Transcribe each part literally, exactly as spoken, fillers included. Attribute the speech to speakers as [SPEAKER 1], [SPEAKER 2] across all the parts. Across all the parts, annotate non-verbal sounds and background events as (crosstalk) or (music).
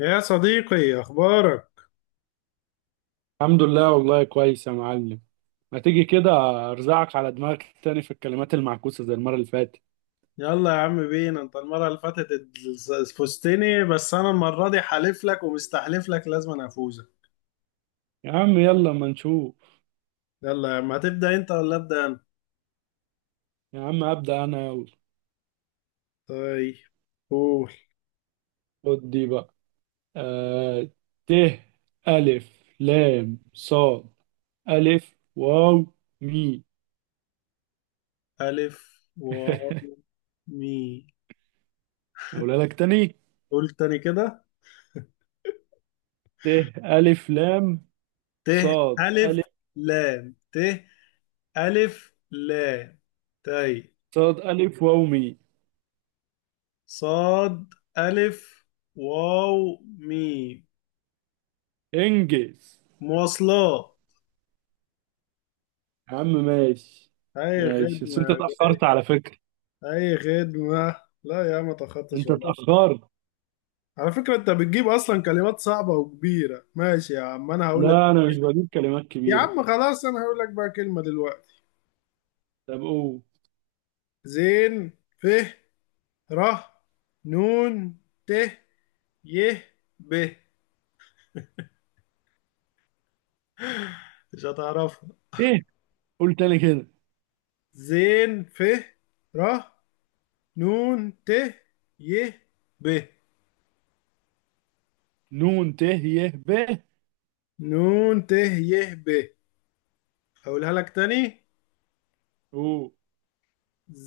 [SPEAKER 1] يا صديقي، اخبارك؟
[SPEAKER 2] الحمد لله والله كويس يا معلم. ما تيجي كده ارزعك على دماغك تاني في الكلمات المعكوسة زي المرة اللي فاتت.
[SPEAKER 1] يلا يا عم بينا. انت المره اللي فاتت اتز- فزتني، بس انا المره دي حالف لك ومستحلف لك لازم أنا افوزك.
[SPEAKER 2] يا عم يلا ما نشوف.
[SPEAKER 1] يلا يا عم، هتبدا انت ولا ابدا انا؟
[SPEAKER 2] يا عم ابدأ انا يلا.
[SPEAKER 1] طيب، قول.
[SPEAKER 2] خد دي بقى. آه ت، الف لام صاد الف واو مي.
[SPEAKER 1] الف و
[SPEAKER 2] (laughs)
[SPEAKER 1] مي.
[SPEAKER 2] اقولها لك تاني.
[SPEAKER 1] قول تاني كده.
[SPEAKER 2] ت الف لام
[SPEAKER 1] ت
[SPEAKER 2] صاد
[SPEAKER 1] الف
[SPEAKER 2] الف
[SPEAKER 1] لام. ت الف لام. طيب.
[SPEAKER 2] صاد الف واو مي.
[SPEAKER 1] صاد الف واو مي.
[SPEAKER 2] انجز.
[SPEAKER 1] مواصلات.
[SPEAKER 2] يا عم ماشي.
[SPEAKER 1] اي
[SPEAKER 2] ماشي بس
[SPEAKER 1] خدمه.
[SPEAKER 2] انت اتأخرت على فكرة.
[SPEAKER 1] اي خدمة. لا يا عم، ما تاخدتش
[SPEAKER 2] انت
[SPEAKER 1] والله.
[SPEAKER 2] اتأخرت.
[SPEAKER 1] على فكرة انت بتجيب اصلا كلمات صعبة وكبيرة. ماشي يا عم انا هقول لك.
[SPEAKER 2] لا انا مش بجيب كلمات
[SPEAKER 1] يا
[SPEAKER 2] كبيره.
[SPEAKER 1] عم خلاص، انا هقول لك بقى كلمة دلوقتي.
[SPEAKER 2] طب او.
[SPEAKER 1] زين ف ر نون ت ي ب. مش هتعرفها.
[SPEAKER 2] ايه؟ قول تاني كده.
[SPEAKER 1] زين ف ر نون ت ي ب.
[SPEAKER 2] نون ت ي ب.
[SPEAKER 1] نون ت ي ب. هقولها لك تاني.
[SPEAKER 2] او.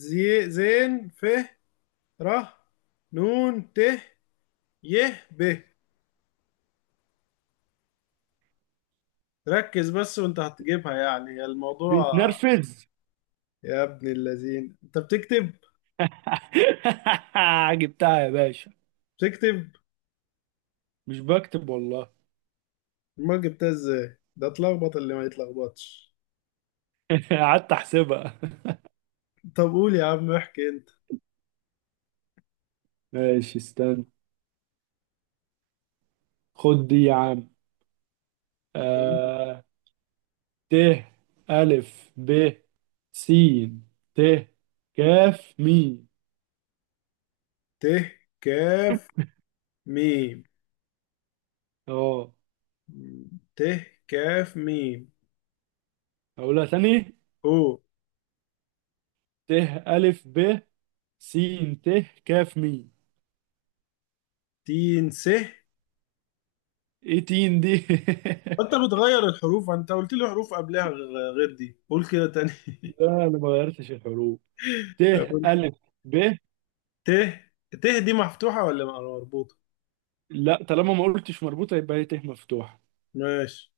[SPEAKER 1] زي زين ف ر نون ت يه ب. ركز بس، وانت هتجيبها يعني الموضوع.
[SPEAKER 2] بيتنرفز.
[SPEAKER 1] يا ابن اللذين، انت بتكتب.
[SPEAKER 2] (laughs) جبتها يا باشا.
[SPEAKER 1] بتكتب.
[SPEAKER 2] مش بكتب والله.
[SPEAKER 1] ما جبتها ازاي، ده اتلخبط اللي ما يتلخبطش.
[SPEAKER 2] (laughs) قعدت احسبها.
[SPEAKER 1] طب قول يا عم احكي انت.
[SPEAKER 2] ماشي استنى. خد دي يا عم. آه... ت، ألف ب س ت كاف ميم.
[SPEAKER 1] ت كاف ميم.
[SPEAKER 2] اه.
[SPEAKER 1] ت كاف ميم.
[SPEAKER 2] هقولها تاني.
[SPEAKER 1] او.
[SPEAKER 2] ت ألف ب س ت كاف ميم.
[SPEAKER 1] تين س.
[SPEAKER 2] ايه تين دي؟
[SPEAKER 1] انت بتغير الحروف، انت قلت لي حروف قبلها غ- غير دي، قول كده تاني.
[SPEAKER 2] (laughs)
[SPEAKER 1] (laughs)
[SPEAKER 2] لا انا ما غيرتش الحروف. ت
[SPEAKER 1] طب، قول.
[SPEAKER 2] الف ب.
[SPEAKER 1] ت. ت دي مفتوحة ولا مربوطة؟
[SPEAKER 2] لا طالما ما قلتش مربوطه يبقى هي ت مفتوحه.
[SPEAKER 1] ماشي.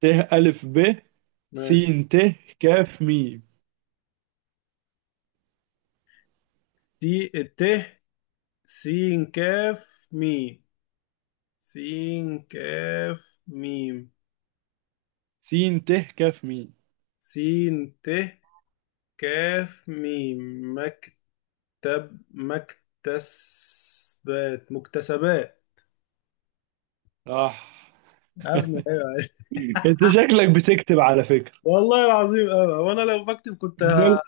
[SPEAKER 2] ت الف ب س
[SPEAKER 1] ماشي.
[SPEAKER 2] ت كاف ميم.
[SPEAKER 1] تي الت سين كاف ميم. سين كاف ميم.
[SPEAKER 2] س ت كاف ميم.
[SPEAKER 1] سين ت كاف ميم. مكتب. مكتسبات مكتسبات.
[SPEAKER 2] صح.
[SPEAKER 1] ابني، ايوه، أيوة.
[SPEAKER 2] انت شكلك بتكتب على فكره.
[SPEAKER 1] والله العظيم أوي، وانا لو بكتب كنت ه...
[SPEAKER 2] امال.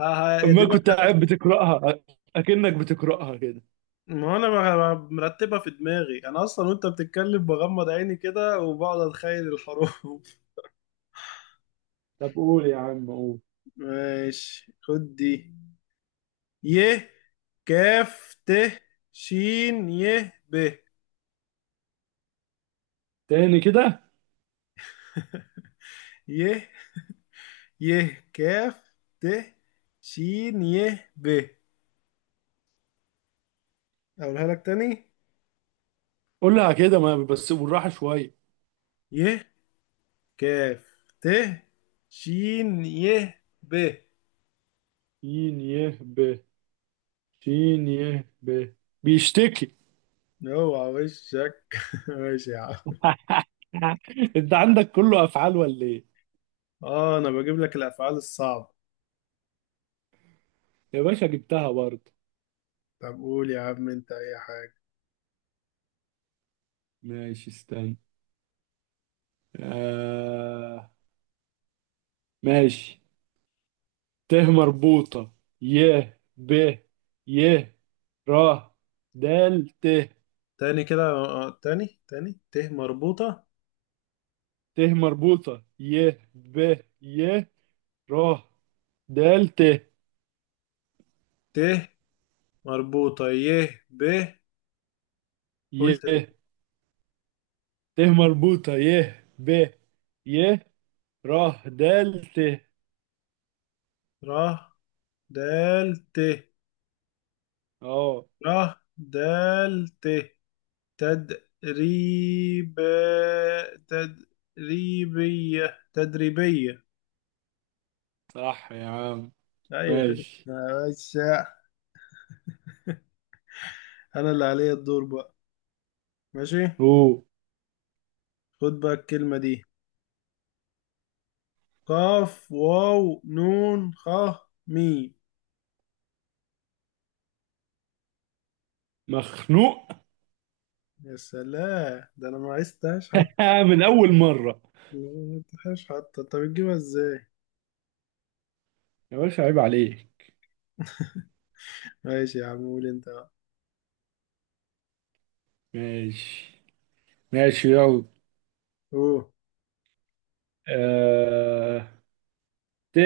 [SPEAKER 1] ه... ه...
[SPEAKER 2] امال
[SPEAKER 1] دماغي.
[SPEAKER 2] كنت قاعد بتقراها. اكنك بتقراها كده.
[SPEAKER 1] ما انا بغ- مرتبها في دماغي انا اصلا، وانت بتتكلم بغمض عيني كده وبقعد اتخيل الحروف. (laughs)
[SPEAKER 2] طب قول يا عم، قول.
[SPEAKER 1] ماشي، خد دي. ي كاف ت شين ي ب.
[SPEAKER 2] تاني كده.
[SPEAKER 1] ي. ي كاف ت شين ي ب. اقولها لك تاني.
[SPEAKER 2] قولها كده ما بس بالراحه شويه.
[SPEAKER 1] ي كاف ت شين ي ب.
[SPEAKER 2] ي، ي ب، ش ي ب. بيشتكي.
[SPEAKER 1] اوعى وشك. (laughs) ماشي يا عم.
[SPEAKER 2] (laughs) انت عندك كله افعال ولا ايه؟
[SPEAKER 1] اه، انا بجيب لك الافعال الصعبة.
[SPEAKER 2] يا باشا جبتها برضه.
[SPEAKER 1] طب قول يا عم انت اي حاجة.
[SPEAKER 2] ماشي استنى. آه... ماشي. ت مربوطة ي ب ي را دال ت.
[SPEAKER 1] تاني كده. آه، آه، تاني تاني ت مربوطة.
[SPEAKER 2] ت مربوطة ي ب ي را دال ت
[SPEAKER 1] ت مربوطة ي ب.
[SPEAKER 2] ي.
[SPEAKER 1] قلت.
[SPEAKER 2] ت مربوطة ي ب ي را دال ت.
[SPEAKER 1] ر دال ت.
[SPEAKER 2] اه.
[SPEAKER 1] ره دال ت. تدريب. تدريبية تدريبية.
[SPEAKER 2] صح يا عم.
[SPEAKER 1] لا يا أخي
[SPEAKER 2] ماشي.
[SPEAKER 1] بس. أنا اللي عليا الدور بقى. ماشي.
[SPEAKER 2] هو.
[SPEAKER 1] خد بقى الكلمة دي. قاف واو نون خ ميم.
[SPEAKER 2] مخنوق.
[SPEAKER 1] يا سلام، ده أنا ما عرفتهاش حتى.
[SPEAKER 2] (laughs) آه من أول مرة.
[SPEAKER 1] ما عرفتهاش حتى، أنت بتجيبها إزاي؟
[SPEAKER 2] يا باشا عيب عليك.
[SPEAKER 1] ماشي يا عم، قول أنت بقى.
[SPEAKER 2] ماشي. ماشي يلا.
[SPEAKER 1] أوه.
[SPEAKER 2] آه... ت،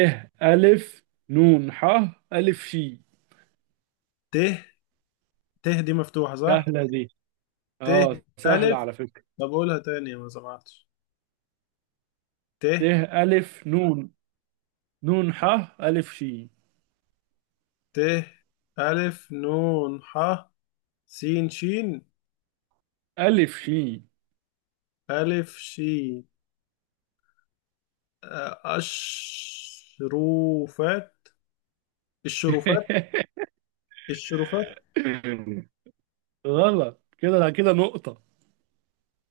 [SPEAKER 2] ألف نون ح ألف شي.
[SPEAKER 1] ت. ت دي مفتوحة صح؟
[SPEAKER 2] سهلة دي.
[SPEAKER 1] ت
[SPEAKER 2] اه سهلة
[SPEAKER 1] ألف.
[SPEAKER 2] على فكرة.
[SPEAKER 1] طب قولها تاني ما سمعتش. ت.
[SPEAKER 2] ت ألف نون نون ح ألف شي.
[SPEAKER 1] ت ألف نون ح. سين شين.
[SPEAKER 2] ألف شي.
[SPEAKER 1] ألف شين. آه، أشروفات. الشروفات.
[SPEAKER 2] (laughs)
[SPEAKER 1] الشروفات.
[SPEAKER 2] غلط. كده كده نقطة.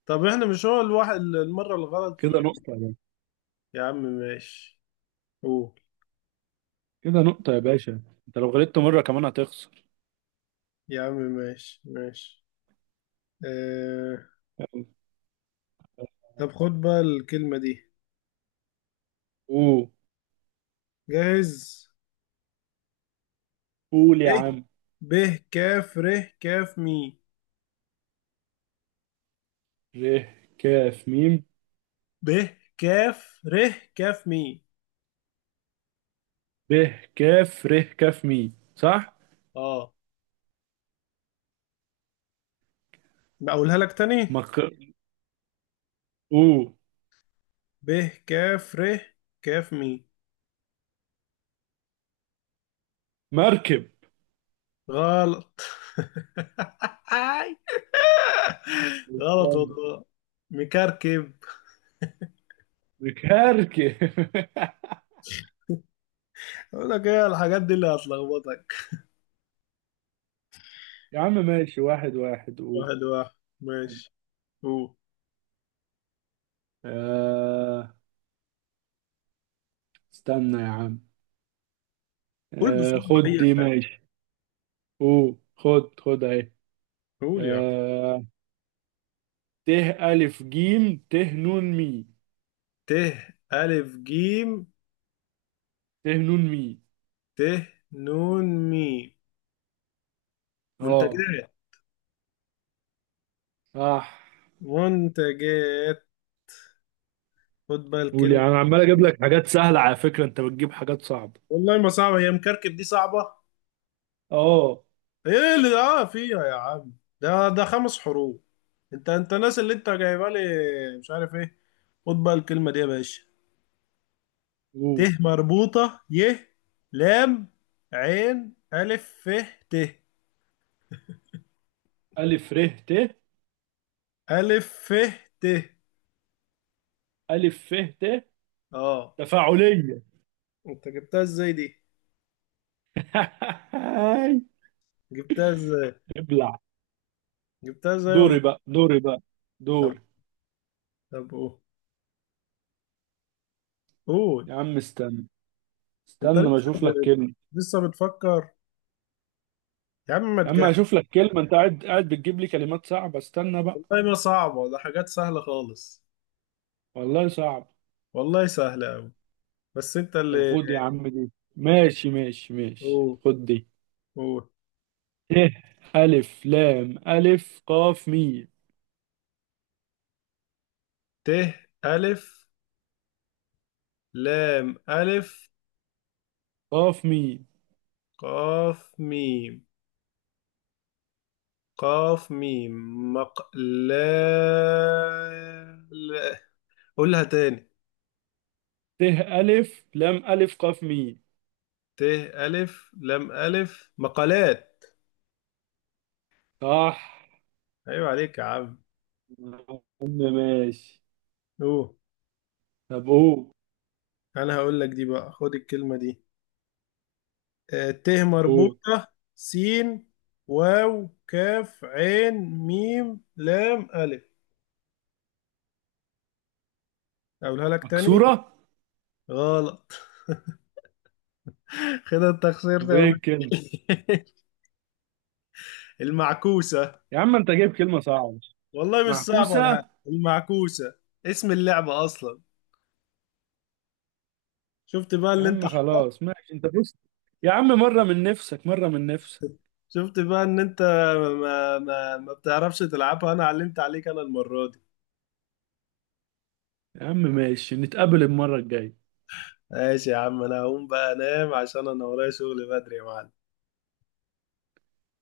[SPEAKER 1] طب احنا مش هو الواحد المرة الغلط
[SPEAKER 2] كده
[SPEAKER 1] في-
[SPEAKER 2] نقطة يا باشا.
[SPEAKER 1] يا عم ماشي. قول.
[SPEAKER 2] كده نقطة يا باشا. انت لو غلطت مرة كمان هتخسر.
[SPEAKER 1] يا عم ماشي. ماشي. اه...
[SPEAKER 2] يلا.
[SPEAKER 1] طب، خد بقى الكلمة دي.
[SPEAKER 2] قول.
[SPEAKER 1] جاهز.
[SPEAKER 2] قول
[SPEAKER 1] ب.
[SPEAKER 2] يا عم.
[SPEAKER 1] ب كاف ر كاف مي.
[SPEAKER 2] ر ك م.
[SPEAKER 1] ب كاف ر كاف مي.
[SPEAKER 2] ب ك ر ك م. صح؟
[SPEAKER 1] اه. بقولها لك تاني.
[SPEAKER 2] ما ك-. اوه.
[SPEAKER 1] ب كاف ر كاف مي.
[SPEAKER 2] مركب.
[SPEAKER 1] غلط. (laughs) غلط
[SPEAKER 2] استنى.
[SPEAKER 1] والله. مكركب.
[SPEAKER 2] مكركب. (laughs)
[SPEAKER 1] اقول لك ايه الحاجات دي اللي هتلخبطك.
[SPEAKER 2] يا عم ماشي، واحد واحد. اوه.
[SPEAKER 1] واحد واحد، ماشي. قول.
[SPEAKER 2] آه استنى يا عم.
[SPEAKER 1] قول
[SPEAKER 2] آه
[SPEAKER 1] بسرعة
[SPEAKER 2] خد
[SPEAKER 1] اي
[SPEAKER 2] دي
[SPEAKER 1] حاجة.
[SPEAKER 2] ماشي. اوه، خد خد اهي.
[SPEAKER 1] قول يعني.
[SPEAKER 2] آه ت، ألف جيم ت نون مي.
[SPEAKER 1] ت ألف جيم
[SPEAKER 2] ت نون مي.
[SPEAKER 1] ت نون ميم.
[SPEAKER 2] اه
[SPEAKER 1] منتجات.
[SPEAKER 2] صح.
[SPEAKER 1] منتجات. خد بقى
[SPEAKER 2] قول يا
[SPEAKER 1] الكلمة
[SPEAKER 2] عم. أنا عمال اجيب
[SPEAKER 1] دي.
[SPEAKER 2] لك حاجات سهلة على فكرة انت بتجيب حاجات صعبة.
[SPEAKER 1] والله ما صعبة، هي مكركب دي صعبة.
[SPEAKER 2] اه.
[SPEAKER 1] ايه اللي اه فيها يا عم؟ ده ده خمس حروف. انت انت الناس اللي انت جايبها لي، مش عارف ايه. خد بقى الكلمة دي يا باشا. ت
[SPEAKER 2] اوه.
[SPEAKER 1] مربوطة ي لام عين ألف ف ت.
[SPEAKER 2] ألف ر ت.
[SPEAKER 1] ألف ف ت.
[SPEAKER 2] ألف ف ت.
[SPEAKER 1] اه.
[SPEAKER 2] تفاعلية.
[SPEAKER 1] انت جبتها ازاي دي؟
[SPEAKER 2] (laughs)
[SPEAKER 1] جبتها ازاي؟
[SPEAKER 2] ابلع.
[SPEAKER 1] جبتها ازاي والله.
[SPEAKER 2] دوري بقى، دوري بقى،
[SPEAKER 1] طب
[SPEAKER 2] دوري.
[SPEAKER 1] طب قول. قول.
[SPEAKER 2] يا عم استنى.
[SPEAKER 1] انت
[SPEAKER 2] استنى ما
[SPEAKER 1] لسه
[SPEAKER 2] اشوف
[SPEAKER 1] ب...
[SPEAKER 2] لك كلمة.
[SPEAKER 1] لسه بتفكر. يا عم ما
[SPEAKER 2] يا عم اشوف
[SPEAKER 1] تجهز.
[SPEAKER 2] لك كلمة. انت قاعد قاعد بتجيب لي كلمات صعبة. استنى بقى.
[SPEAKER 1] والله ما صعبة، ده حاجات سهلة خالص.
[SPEAKER 2] والله صعب.
[SPEAKER 1] والله سهلة أوي. بس انت
[SPEAKER 2] طب
[SPEAKER 1] اللي.
[SPEAKER 2] خد يا عم، دي ماشي ماشي ماشي.
[SPEAKER 1] أوه.
[SPEAKER 2] خد دي.
[SPEAKER 1] أوه.
[SPEAKER 2] ت ألف لام ألف قاف ميم.
[SPEAKER 1] ت ألف لام ألف
[SPEAKER 2] قاف ميم.
[SPEAKER 1] قاف ميم. قاف ميم. مقلا. لا، قولها تاني.
[SPEAKER 2] ت ألف لام ألف قاف ميم.
[SPEAKER 1] ت ألف لام ألف. مقالات.
[SPEAKER 2] صح
[SPEAKER 1] أيوة عليك يا عم.
[SPEAKER 2] يا عم. ماشي.
[SPEAKER 1] أوه.
[SPEAKER 2] طب قول.
[SPEAKER 1] أنا هقول لك دي بقى، خد الكلمة دي. آه، ت
[SPEAKER 2] قول.
[SPEAKER 1] مربوطة. سين واو كاف عين ميم لام ألف. أقولها لك تاني.
[SPEAKER 2] مكسورة.
[SPEAKER 1] غلط. (laughs) كده انت خسرت
[SPEAKER 2] طب
[SPEAKER 1] يا
[SPEAKER 2] ايه
[SPEAKER 1] مان.
[SPEAKER 2] الكلمة؟
[SPEAKER 1] (laughs) المعكوسة.
[SPEAKER 2] يا عم انت جايب كلمة صعبة.
[SPEAKER 1] والله مش صعبة ولا
[SPEAKER 2] معكوسة.
[SPEAKER 1] حاجة، المعكوسة اسم اللعبة أصلا. شفت بقى
[SPEAKER 2] يا
[SPEAKER 1] اللي انت.
[SPEAKER 2] عم خلاص، ماشي. انت بص. يا عم، مرة من نفسك، مرة من نفسك.
[SPEAKER 1] شفت بقى ان انت ما ما ما بتعرفش تلعبها. انا علمت عليك انا المرة دي.
[SPEAKER 2] يا عم ماشي، نتقابل المرة الجاية.
[SPEAKER 1] ماشي يا عم، انا هقوم بقى انام عشان انا ورايا شغل بدري يا معلم.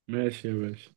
[SPEAKER 2] ماشي يا باشا.